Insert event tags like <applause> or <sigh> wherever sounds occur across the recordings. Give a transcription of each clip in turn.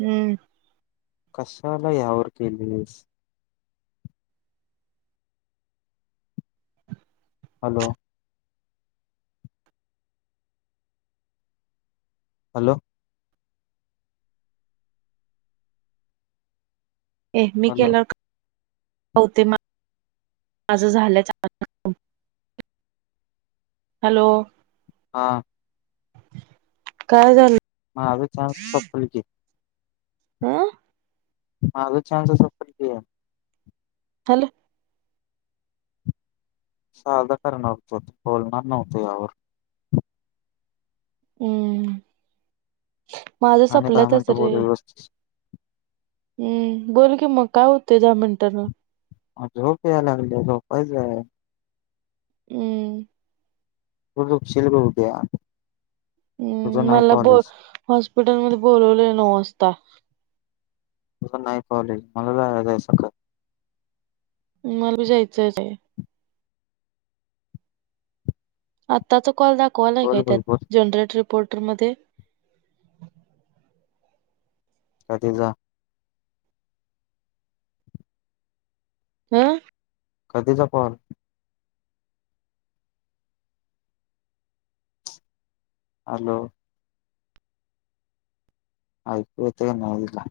हम्म. कशाला यावर केलीस. हॅलो. हॅलो. ए मी हॅलो केला हो ते माझं झालं चालू हॅलो. हा. काय झालं? माझं चान्स सपलं की. आं- मागं चान्स संपलं की हॅलो साधा करणार होतो, बोलणार नव्हतो यावर. हम्म. माझं आणि सपलं दहा तच मिनिटं रे. बोल व्यवस्थित हम्म बोल की मग काय होते दहा मिनटांन. मग झोप याय लागलीया झोपायचं. हम्म. उ शीलग होते. हम् मला ब हॉस्पिटलमध्ये बोलवलय नऊ वाजता. तं नाही पावले मलाजय स काळ. मलाबी जायचंच आहे. आताच कॉल दाखव. कॉल आहे बोल काय बोल त्यात बोल, जनरेटर पोर्टरमध्ये. अधी जा. हं. कधीचा कॉल? हॅलो. ऐकू येतय नव हीला.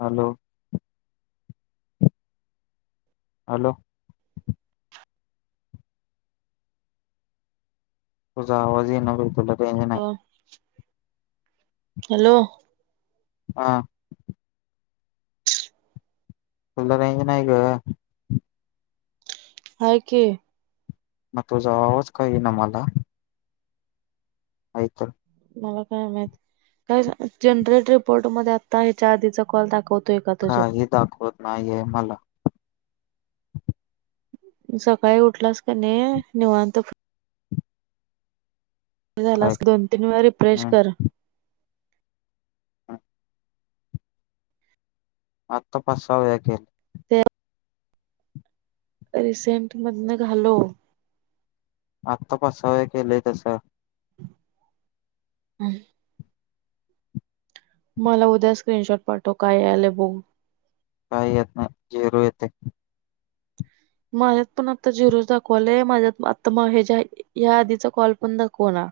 हॅलो हॅलो तुझा आवाज ये ना रेंज नाही. अं, हॅलो हा फुल रेंज नाही ग. आहे की. मग तुझा आवाज का येईना मला ऐक मला काय माहित काय जनरेट रिपोर्ट मध्ये आता ह्याच्या आधीचा कॉल दाखवतो. काही दाखवत नाहीये मला. सकाळी उठलास कने निवांत बघ हे काय झालास की दोन तीन वेळा रिफ्रेश हम्म कर. हा आत्ता पाच सहा वेळा केेल. रिसेंट मधन घालव. आत्ता पाच-सहा वेळा केलंय तसं <inaudible> मला उद्या स्क्रीनशॉट पाठव काय आलं बघू काही येत नाही झेरू येतय. माझ्यात पण आता झिरोज दाखवालाय माझ्यात आता मग ह्या ज्या या आधीचा कॉल पण दाखव ना.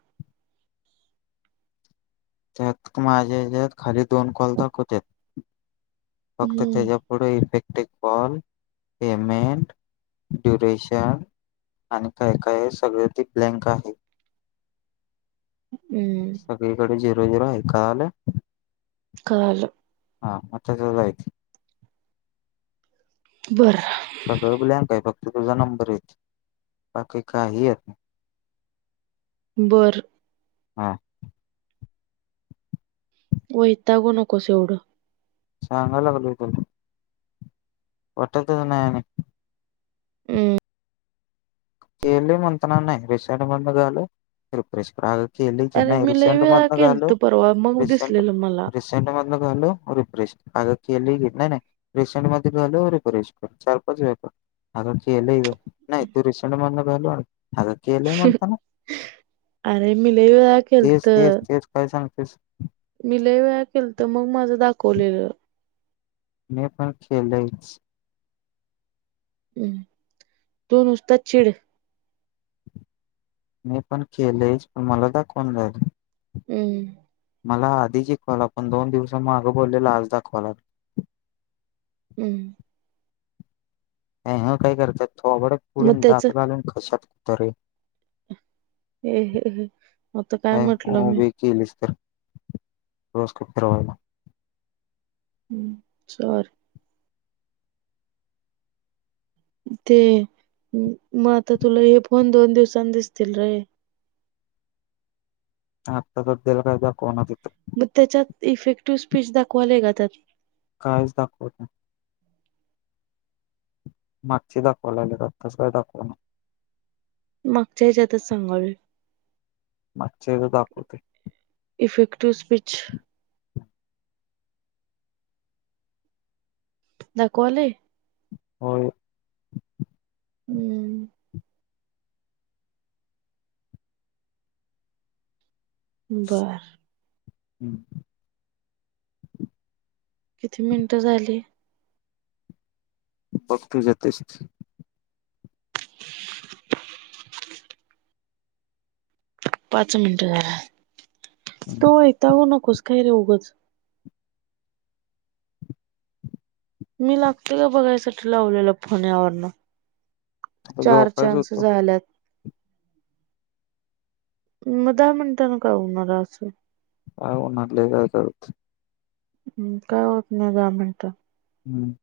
त्यात माझ्या हेच्यांत खाली दोन कॉल दाखवत्यात. फक्त हम्म त्याच्या पुढे इफेक्ट ते कॉल, पेमेंट, डुरेशन आणि काय काय सगळ ते ब्लँक आहे. हम्म सगळीकडे <unintelligible> काल हा आकाकड जायचं. बर सगळ ब्लॅक आहे फक्त तुझा नंबर येतोय बाकी काही येत नाही. बर हा. वयतागू नकोस एवढं. सांगाय लागलोय काय. उठतच नाही आणि हम्म केलोय म्हणताना नाही रिसेंट बंद झालय रिफ्रेश करा केलोय की अरे नाही मी लय रिसेंट वेळा मधन घालव केलत परवा मग रिसेंट दिसलेलं मला रिसेंट मधन घालो रिफ्रेश कर. अग केलोय ग नाही नाही रिसेंट मध्येे घालव रिफ्रेश कर चार-पाच वेळा केलोय आग केलोय ग नाही तू <unintelligible> केलंय म्हणताना अरे मी लय वेळा तेच तेच केलतं. काय तेच मी लय वेळा केलतं मग माझं दाखवलेलं मी पण केलयंच हम् तु नुसता चिड मी पण केलंयच पण मला दाखवना झालंय हम्म मला आधीच हि कॉल आला पण दोन दिवसा मागं बोललेलं आज दाखवालाय हम्म अ ह काय करतंय थोबाडंच मग फोडीन त्याच दात घालीन घशात <unintelligible> ए हे आता काय म्हटलं मी उभी केलीच तर रोज <unintelligible> हम् सॉरी ते मग आता तुला हे फोन दोन दिवसांनी दिसतील रे आत्ता तर त्याला काय दाखवाना तिथं मग त्याच्यात इफेक्टिव्ह स्पीच दाखवालाय का त्यात कायच दाखवत नाही. मागचे दाखवाय लागलेत आताच काय दाखवणा. मागच्या ह्याच्यातच सांगायलोय. मागच्या ह्याचं दाखवते. इफेक्टिव्ह स्पिच दाखवालंय. होय. हम्म बर हम्म किती मिनिटं झाली. बघ तुझं तूच पाच मिनटं झाला. तु आता हितं हो न कस काय रे उगंच मी लागतोय का बघायसाठी लावलेला फोन यावरनं चार झोपायच चान्स होतं झाल्यात. म दहा मिनटानं काय होणार हाय असं. काय उनादलंय काय कळ हम् काय होत नाही दहा मिनटा हम्म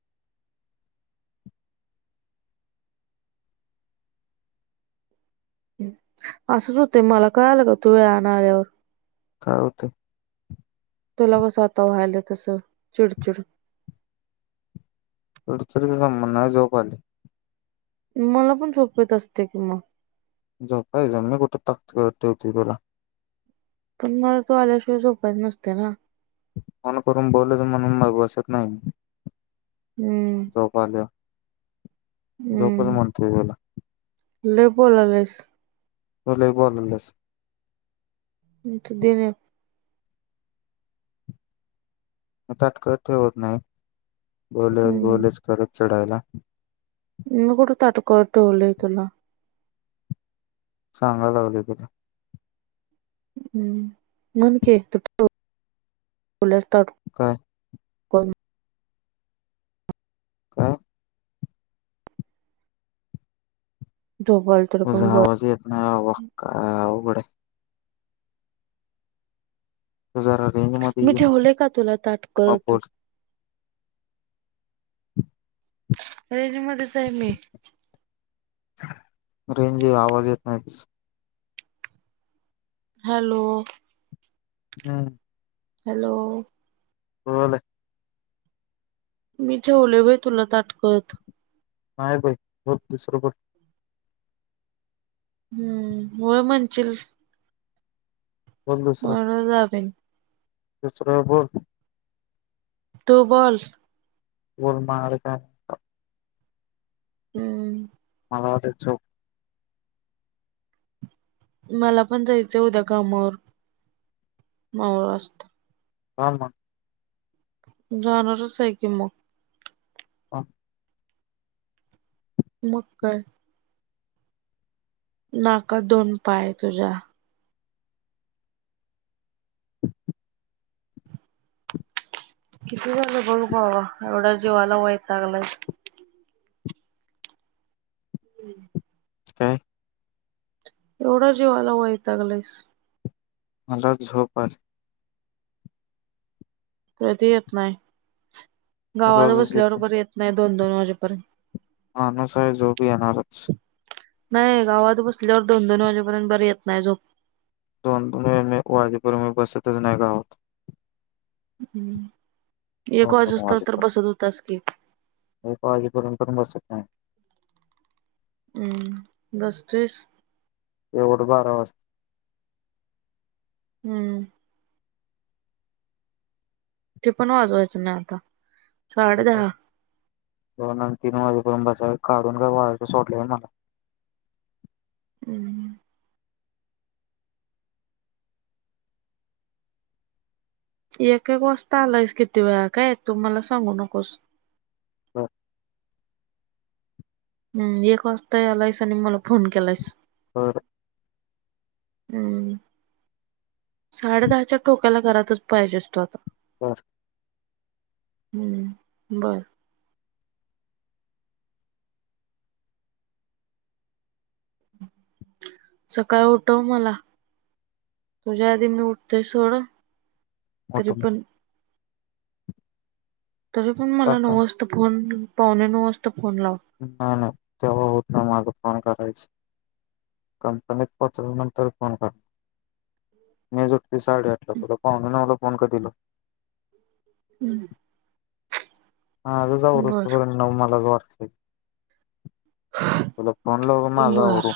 असंच होतंय मला कळालं का तु वेळानं आल्यावर काय होतंय. तुला कसं आता व्हायलाय तसं चिडचिड चिडचिडचा संबंध नाय झोप आली. मला पण सोपत असते किंवा <unintelligible> <unintelligible> झो कायज कुठे तात ठेवते बोला <unintelligible> <unintelligible> पण मला <unintelligible> तो आल्याशिवाय झोपायच नसते ना. फोन करून बोल तर म्हणून मग बसत नाही. हम्म झोपाल्या जोपद मंत्री गला <unintelligible> ल बोलालेस. वलबल <unintelligible> तुधन <unintelligible> म तटक ठेवत नाही <unintelligible> बोलेच हम्म बोलेच खरंच चढायला, मी कुठं ताटकळत ठेवलोय तुला, सांगा लागले गं, <inaudible> काय? ताटकळत काय? झोपायला तुला तुज पण बोल आवाज येत नाही बाबा काय अवघड तू जरा रेंज मध्ये मी ये ठेवलोय का तुला मग ताटकलत? बोल रेज मध्येच आहे मी, रेंज आवाज येत नाही? हॅलो! हम्म. हॅलो! बोल. मी तेेवलोय होय तुला ताटकळत? नाही बाई बोल सुरू कर, हम्म होय म्हणशील. बोल दुसरं <unintelligible> <unintelligible> तु‌ बोल! <unintelligible> हम्म. <inaudible> मला पण जायचंय उद्या कामावर मावल असतयं. जा मगं. जाणारच आहे की मगं, हा. मगं काय. नाका दोन पाय तुझा, <inaudible> <unintelligible> काय? एवढा जीवाला वयतगलास? मला झोप आली. कधी येत नाही? गावाला रोजच येते बसल्याबरोबर येत नाही. दोन दोन वाजेपर्यंत, माणूस आहे झोप येणाराच. नाही गावात बसल्यावर दोन दोन वाजेपर्यंत बर येत नाही झोप? दोन दोन वाजेपर्यंत मी बसतच नाही गावात. <unintelligible> एक दोन वाजू दोन तर वाजेपर्यंत बसत होतास की? एक वाजेपर्यंत पण बसत नाय. हम्म बसतोयस. एवढ बारा वाजता. हम्म ती पण वाजवायचं नाय आता साडे दहा <unintelligible> दोन आणि तीन वाजेयपर्यंत काढून काय वाऱ्यावर सोडलया का मला हम्म <unintelligible> एक एक वाजता आलायस किती वेळा काय तू मला सांगू नकोस हा <unintelligible> हम् एक वाजता यालाईस आणि मला फोन केलायस बर हम्म साडे दहाच्या टोक्याला घरातच पाहिजे तू आता बर हम्म बर सकाळ उठव मला तुझ्या आधी मी उठतेय सोड मोठ तरीपण तरी पण सांग मला नव वाजता फोन पावणे नऊ वाजता फोन लाव नाय नाय तेव्हा होत नाय फोन करायच कंपनीत पोहोचल्या नंतर फोन करा मीच उठतोय साडे आठला तला पाहुणे नऊला फोन कधी लाव हम्म, माझंच आवरूस बर पर्यंत नऊ मलाच वाजतेत टिक तुला फोन लावून का माझं बर आवरू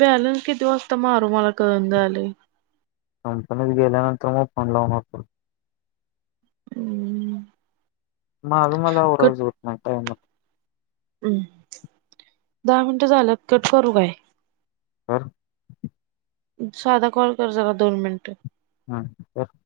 बॅलन्स किती वाजता मारू मला कळना झालंय कंपनीत गेल्यानंतर मग फोन लावनार हम्म <unintelligible> माझं मला आवरायचं होत नाय टायमात हम् दहा मिनिटं झालं कट करू काय <unintelligible> कर साधा कॉल कर जरा दोन मिनिट हा करतो